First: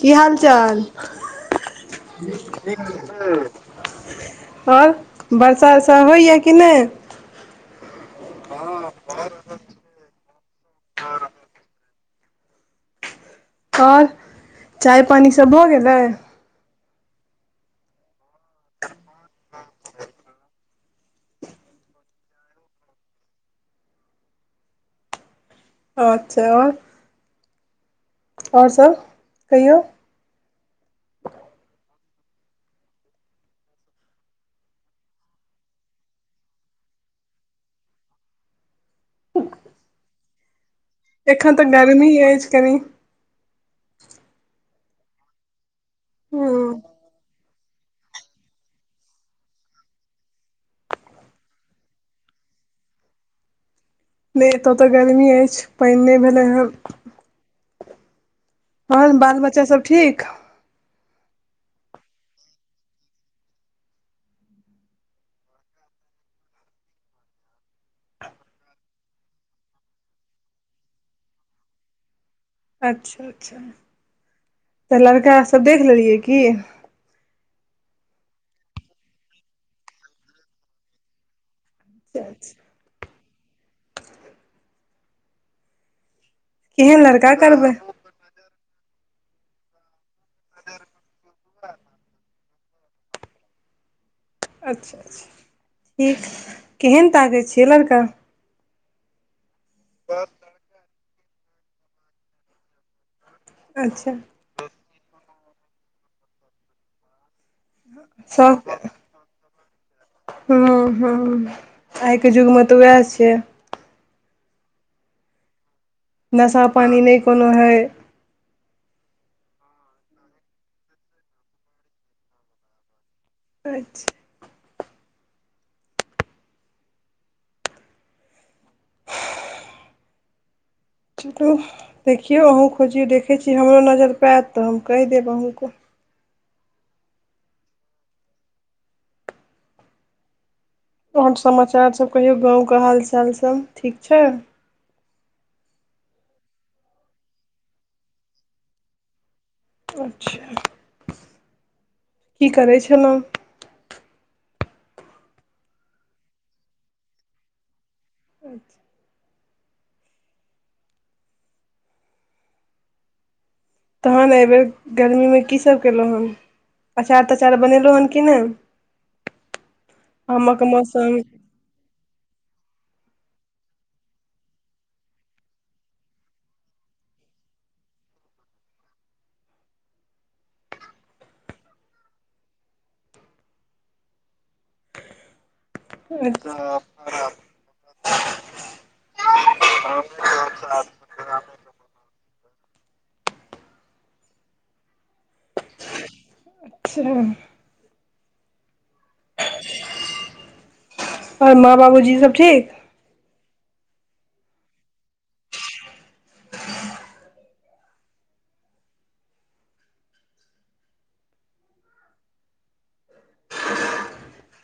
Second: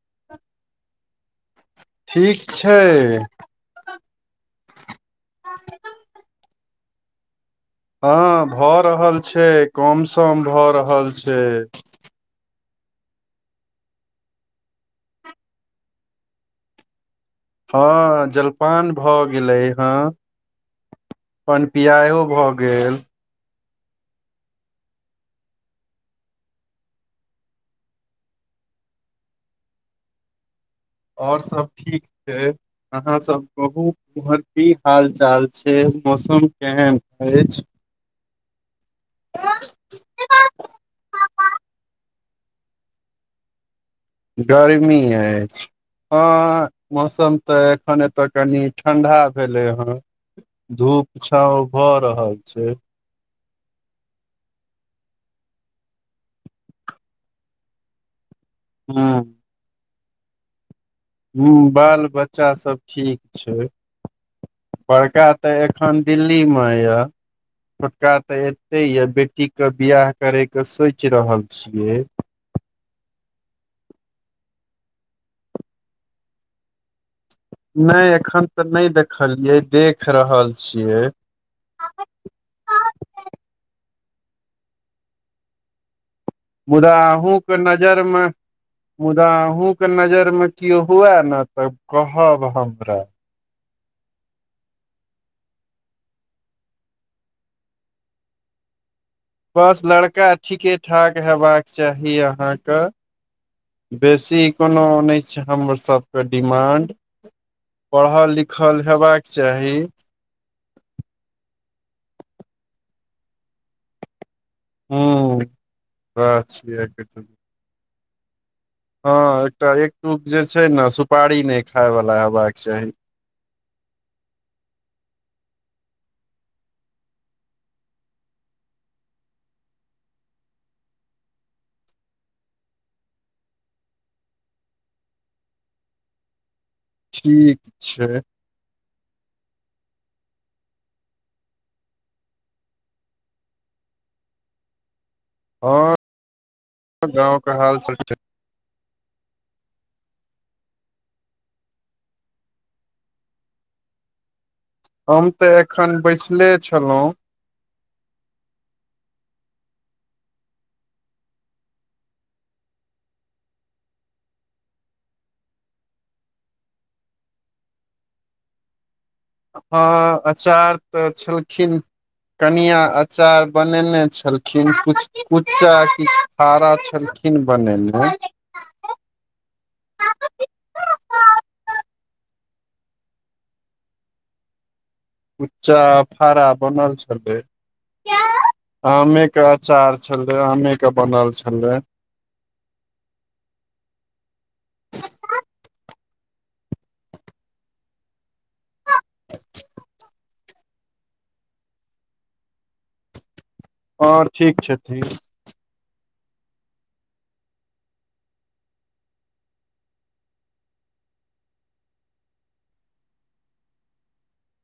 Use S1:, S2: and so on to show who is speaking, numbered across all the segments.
S1: की हालचाल
S2: ठीक छै
S1: आओर बर्षा उर्षा होइया कि नहि
S2: हँ भऽ रहल छै कम सम भऽ रहल छै
S1: आओर चाय पानि सब भ गेलै
S2: हँ, जलपान भ गेलै हँ। पन पियाहो भ गेल
S1: अच्छा और। आओर सभ कहियौ
S2: ओर सभ ठीक छै। आहाँ सब कहू उमहर की हाल चाल छै मौसम केहन अछि ह [inaudible]
S1: ताँ तऽ गर्मी अछिज करी
S2: गरमी अछि
S1: हूँ
S2: हँ। मौसम तऽ एखन एतऽ कनि ठंडा भेले हऽ धूप छाव भऽ रहल छै।
S1: नहि एतय तऽ गर्मी अछि पानि नहि भेलै हन
S2: ह
S1: ओर बाल-बच्चा सभ ठीक।
S2: ह्म बाल बच्चा सब ठीक छै बड़का तऽ एखन दिल्ली मे यऽ। पक्का ते एते ये बेटी कऽ बियाह करे के सोच रहल छिये
S1: अच्छा अच्छा तऽ लड़कास सब देख लेलियै की
S2: नहि एखन तऽ नहि देखलियै देख रहल छियै
S1: [unintelligible]
S2: मुदा
S1: केहन लड़का
S2: अहूँके
S1: करबै
S2: नजरिमे। मुदा अहूँके नजरिमे हँ। ना तब कहब हमरा
S1: अच्छा अच्छा ठीक केहन ताकैत छियै लड़का
S2: बस लड़का ठीके ठाक हेबाक चाही अहाँके
S1: अच्छा
S2: बेसी कोनो नहि छै हमर सभ के डिमान्ड पढ़ल-लिखल हेबाक चाही।
S1: ह ह आइ के युग मे तऽ उएह छै
S2: ह
S1: नशा-पानि कोनो नहि अछि।
S2: हँ एकटा एकटु जे छै ने सुपारी नहि खाय वाला हेबाक चाही
S1: अच्छ चलू देखियौ अहूँ खोजियौ देखै छियै हमरो नजरि पर आयत तऽ हम कहि देब अहूके
S2: ठीक छै
S1: आओर समाचार सब कहियौ गाँवके हालचाल सब ठीक छै
S2: हँ गाँव के हाल सब छै ठीक [unintelligible]
S1: अच्छा। [unintelligible] की करै छलहुँ
S2: हम तऽ एखन बैसले छलहुँ
S1: तहन एहिबेर गर्मीमे की सब केलहुँ हम अचार तचार बनेलौ हन कि नहि
S2: हँ
S1: आमक
S2: आचार्य तऽ
S1: मौसम
S2: छलखिन। कनिआ अचार बनेने छलखिन कुछ-कुच्चा कि आरा छलखिन बनेने। उच्चा फारा
S1: अच्छा
S2: बनल छै आमे के अचार छल आमे के बनल छलै
S1: अच्छा। [unintelligible] आओर माँ बाबू जी सब ठीक
S2: आओर ठीक छथि ठन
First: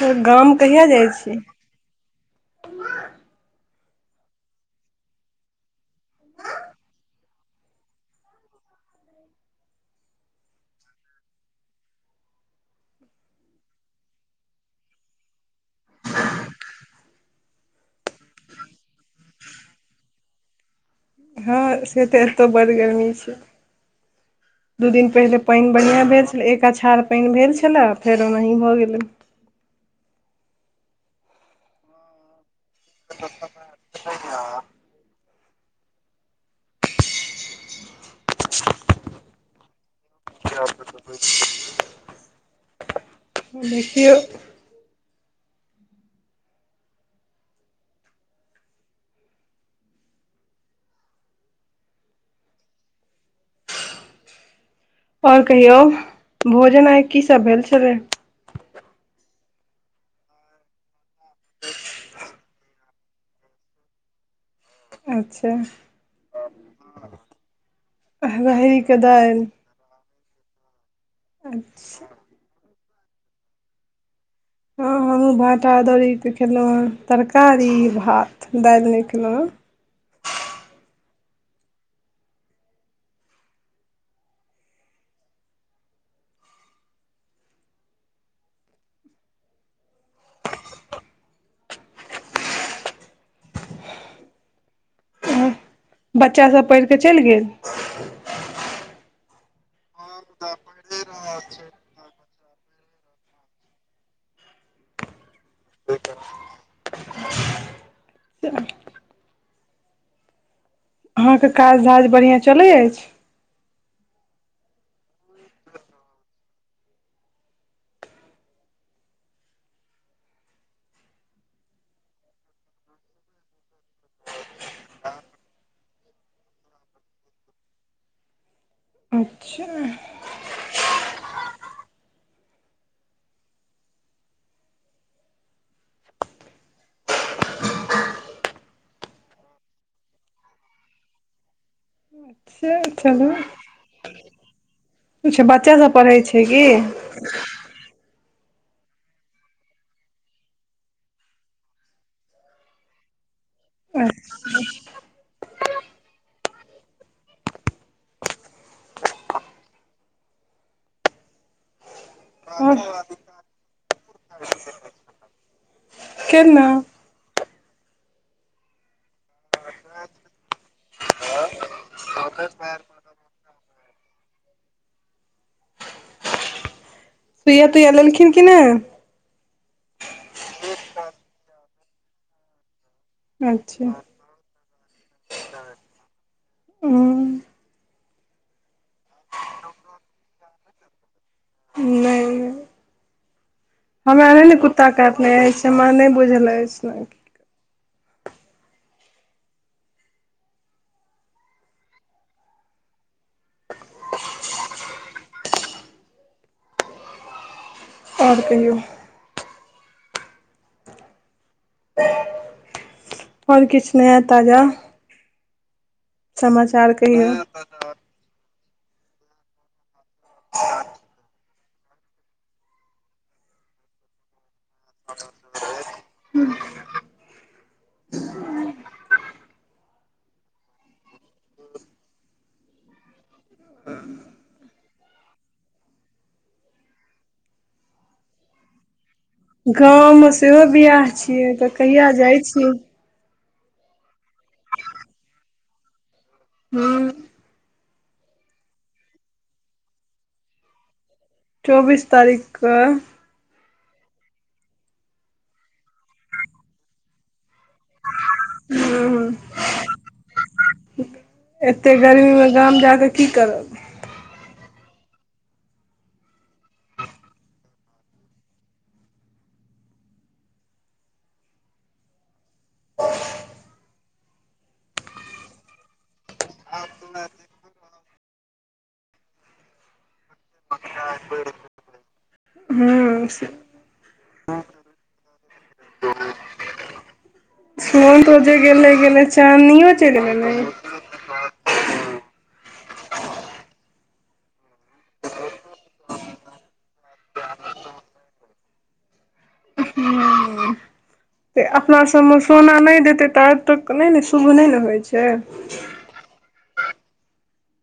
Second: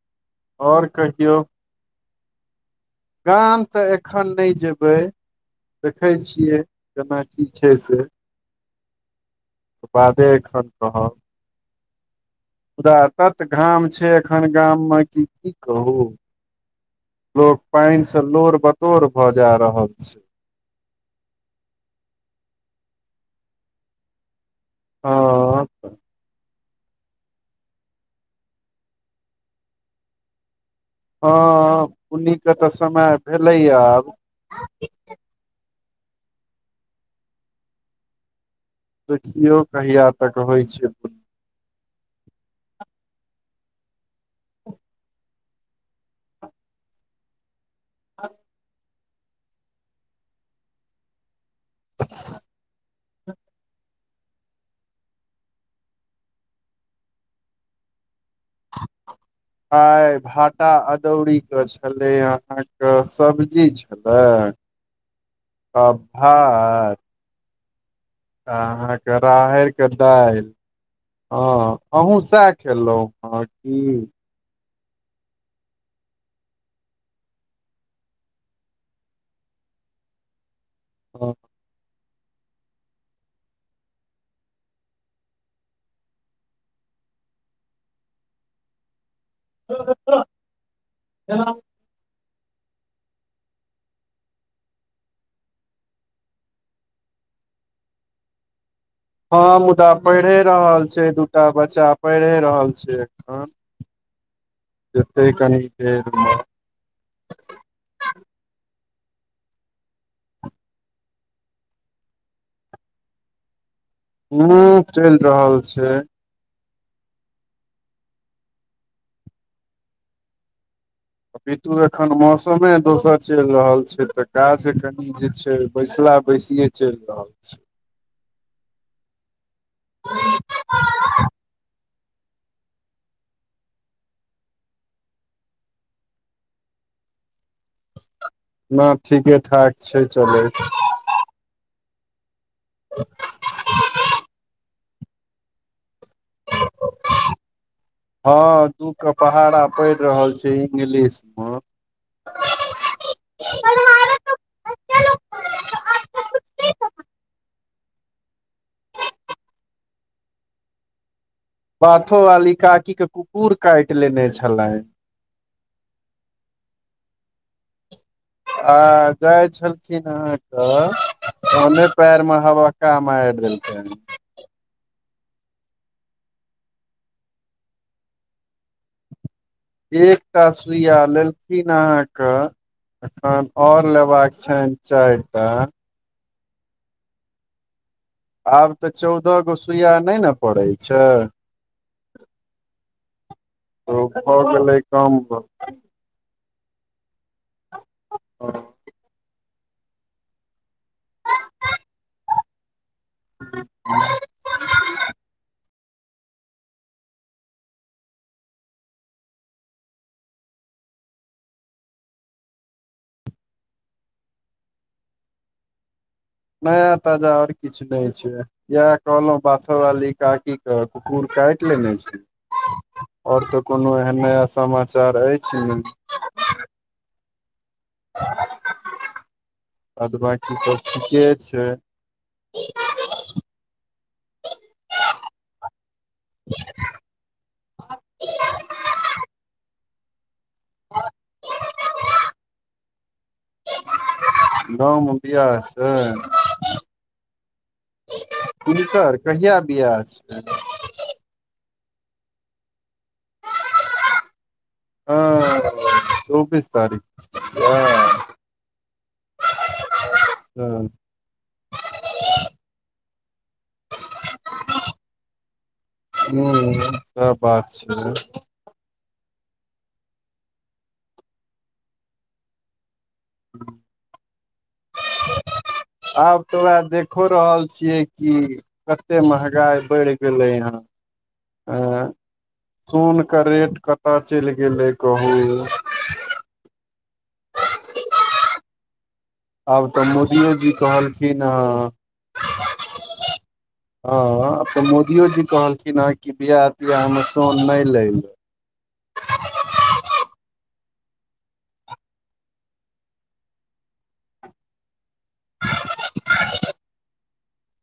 S1: तऽ गाम कहिय
S2: और
S1: जाइ छियै
S2: कहियौ गाम तऽ एखन नहि जेबै देखै छियै केना की छै से ओ बादे एखन कहब मुदा तत घाम छै एखन गाममे कि की कहू लोग पान से लोर बतोर भ जा रहल छै
S1: हँ से तऽ एतहु ब् गरमी छै दू दिन पहिले
S2: हँ
S1: पानि बढ़िआँ भेल छलै एक अचछाड़ पानि भेल छलै फेर ओनाही भऽ गेलै
S2: हँ पुन्नीके तऽ समय भेलैए आब
S1: [unintelligible]
S2: देखियौ कहिया तक होइ छै
S1: देखिय
S2: आ
S1: आऔर कहियौ भोजन आइ की सब भेल छले
S2: आय भाटा अदौरीी के छले अहा के सब्जी छ
S1: अच्छा
S2: अभात
S1: राहरिके
S2: अहाँके
S1: दालि
S2: राहर के दालि ह
S1: अच्छा
S2: अहुूँ सएह खेलहुं हे की
S1: हँ हमहूँ भाँटादौड़ीके खेलहुँ हेँ तरकारी भात दालि नहि खेलहुँ हेँ
S2: ह ह हना
S1: बच्चा सब पढ़ कऽ चलि गेल
S2: ह मुदा पढ़ए रहल छै दूटा बच्चा पढ़ए रहल छै एखन जतेक कनी छै
S1: अहाँके काज धाज बढ़िआं चलैत अछि
S2: ह चलि रहल छै अप पितु एखन मौसमे दोसर चलि रहल छै तऽ काज कनी जे छै बैसला बैसिये चलि रहल छै
S1: अच्छा
S2: नहि ठीके ठाक छै चलैत छै
S1: से चलू किछ बच्चा सब पढ़ै छै की
S2: ह दुख के पहाड़ा पड़ि रहल छै इंगलिश में
S1: ह
S2: बाथो वाली
S1: अच्छा
S2: काकी के कुकुर काटि लेने छले
S1: केना
S2: आ जाय छलखिन अहााँके ओने पयर में हवक्का मारि देलखिन ह
S1: सुइया तुय लेल लेलखिन क नहि
S2: एकटा सुूइया लेलथिनन अहाँके अखन
S1: अच्छा
S2: और लेबाका छनि चारिटा
S1: हूँ
S2: आब तऽ चौदह गो बियाह नहि ने पड़ैत छै
S1: ह
S2: तऽ
S1: हमरा
S2: भऽ
S1: नहि ने
S2: गेलै
S1: कुत्ता
S2: कम
S1: काटने अछि हमरा नहि बुझल अछि ने
S2: आर ह
S1: आओर कहियौ आओर किछ नहि ताजा समाचार
S2: नहि ताजा
S1: कहियौ
S2: आर किछु नहि नहि छै इह कहलहु बाथो वाली काकी कह कुकुर काट े नहि आओर तऽ कोनो एहन नया समाचार अछि नहि अद बकी सब ठीके छै आ
S1: गाँवमे सेहो बिआह छियै तऽ कहिआ जाइ छीियै
S2: [inaudible] गांव में वियाह से
S1: हू
S2: हिनकर कहिया वियाह छै
S1: चौबीस तारीखक
S2: हां चौबीस तारीख क
S1: हँ ह एते गर्मीमे गाम जाकऽ की करब
S2: ह सेह बात छै
S1: [inaudible]
S2: आब तोरा देखो रहल छियै कि कतेक महँगाइ बढ़ि गेलै हँ आँ सोन
S1: हूँ
S2: के रेट कतय चलि गेलै कहू
S1: [inaudible] मोन रोजे गेले गेले
S2: आब
S1: चानियो
S2: तऽ
S1: चलि
S2: मोदियो
S1: गेलै
S2: जी कहलखिन हां
S1: [unintelligible]
S2: [unintelligible] आब त मोदियो जी कहलखिन हेँ कि बियाह त्याहमे सोन नई लै ले
S1: त अपनासभमे सोना नई देतै त आ तक नई ने शुभ नई ने होइत छै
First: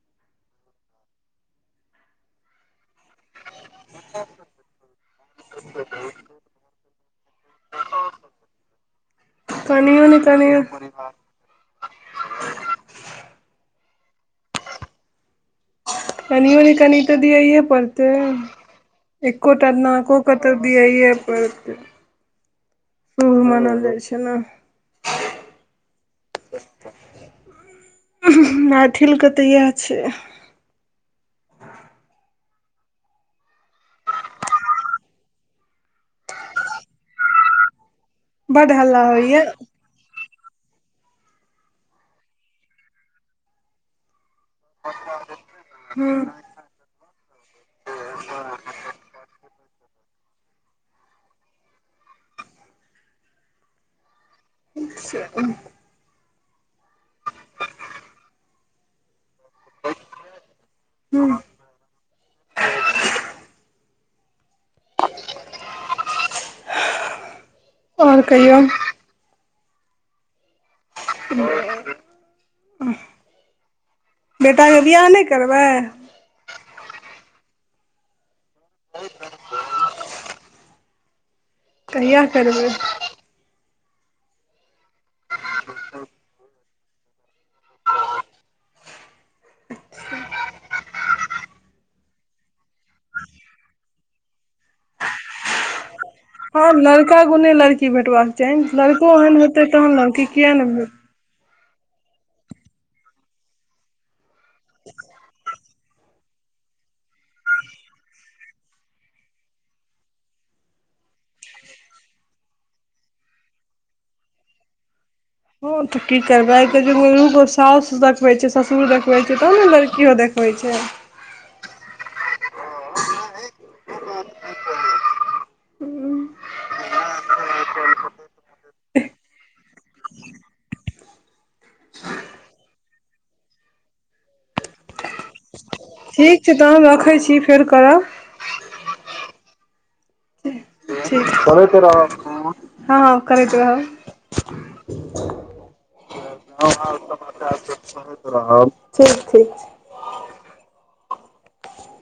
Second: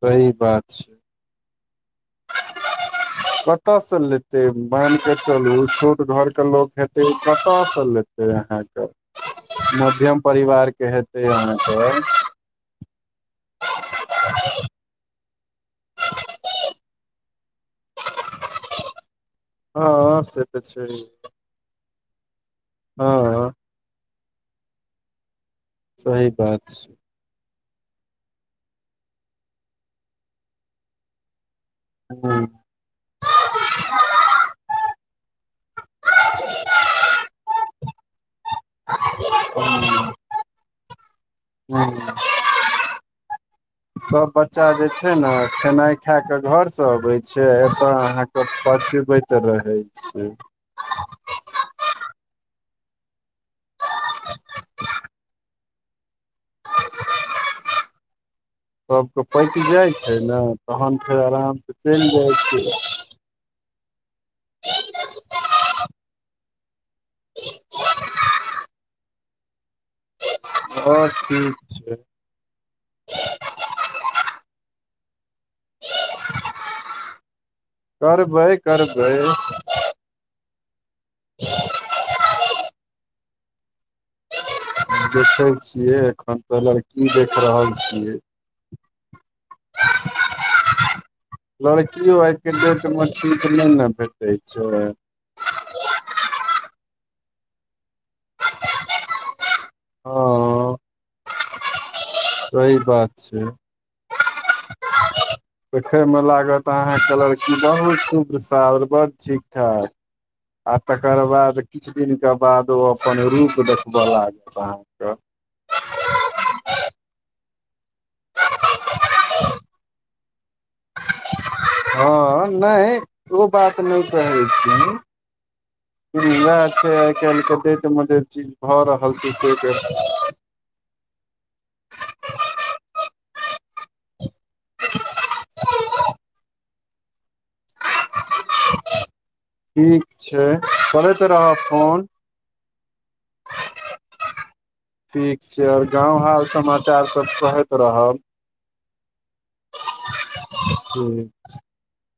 S2: सही बात छै
S1: [inaudible]
S2: कत स लेतै मैन क चलू छोट घरके लोक हेतै कत स लेतै तहाँ [inaudible]
S1: कनिऔनी कनी
S2: [unintelligible]
S1: कनिओनी कनियो त दियैए पड़तै एको टा नाको
S2: हँ
S1: के
S2: से
S1: त
S2: तऽ छै
S1: दियाए
S2: हँ
S1: शुभ मानल जाइ छै ने
S2: सही बात छै
S1: मैथिल के तऽ इएह छै
S2: हँ
S1: बड हल्ला होइए
S2: हू [inaudible] सब बच्चा जे छै ने खेनाइ
S1: हूँ
S2: खा क घर से अबे छै एतय अहाँके पचबेत त रहे छै
S1: [inaudible]
S2: सबके पैच जाइ छै न तहन फेर आरामसँ चलि जाइ छियै
S1: आओर कहियौ
S2: और
S1: आओर बेटाके बिआह नहि करबै
S2: करबै करबै
S1: कहिआा करबै
S2: देखै छियै एखन त लड़की देख रहल छियै
S1: [unintelligible]
S2: लड़कियो आई के डेट मे ठीक नाए न भेटैत छै
S1: हँ लड़का गुने लड़की भेटबाक चाही लड़को एहन होेते तहन लड़की किया ने
S2: हँ सही बात छै
S1: [unintelligible]
S2: देखय मे लागत अहाँके लड़की बहुत शुद सार बड़ ठीक ठाक आ तकर बाद किछ दिन के बाद ओ अपन रूप देखबे लागल अहा क
S1: ह तऽ की करबे आय के जुग मे सौस देखवे छै ससुर देखवे छै तहन न लड़कियो देख होइ छै
S2: हँ नहि ओ बात नहि कहै छी वएह छै आइ काल्हि के डेट में जे चीज भऽ रहल छै से
S1: आ ठीक छै तहन रखै छी फेर करब
S2: ठीक छै करैत
S1: ठीक
S2: रहब फोन
S1: हँ हँ करदब ह [unintelligible]
S2: ठीक छै आओर गाँव हाल समाचार सब कहैत रहब
S1: ह ठीक ठीक
S2: ह्म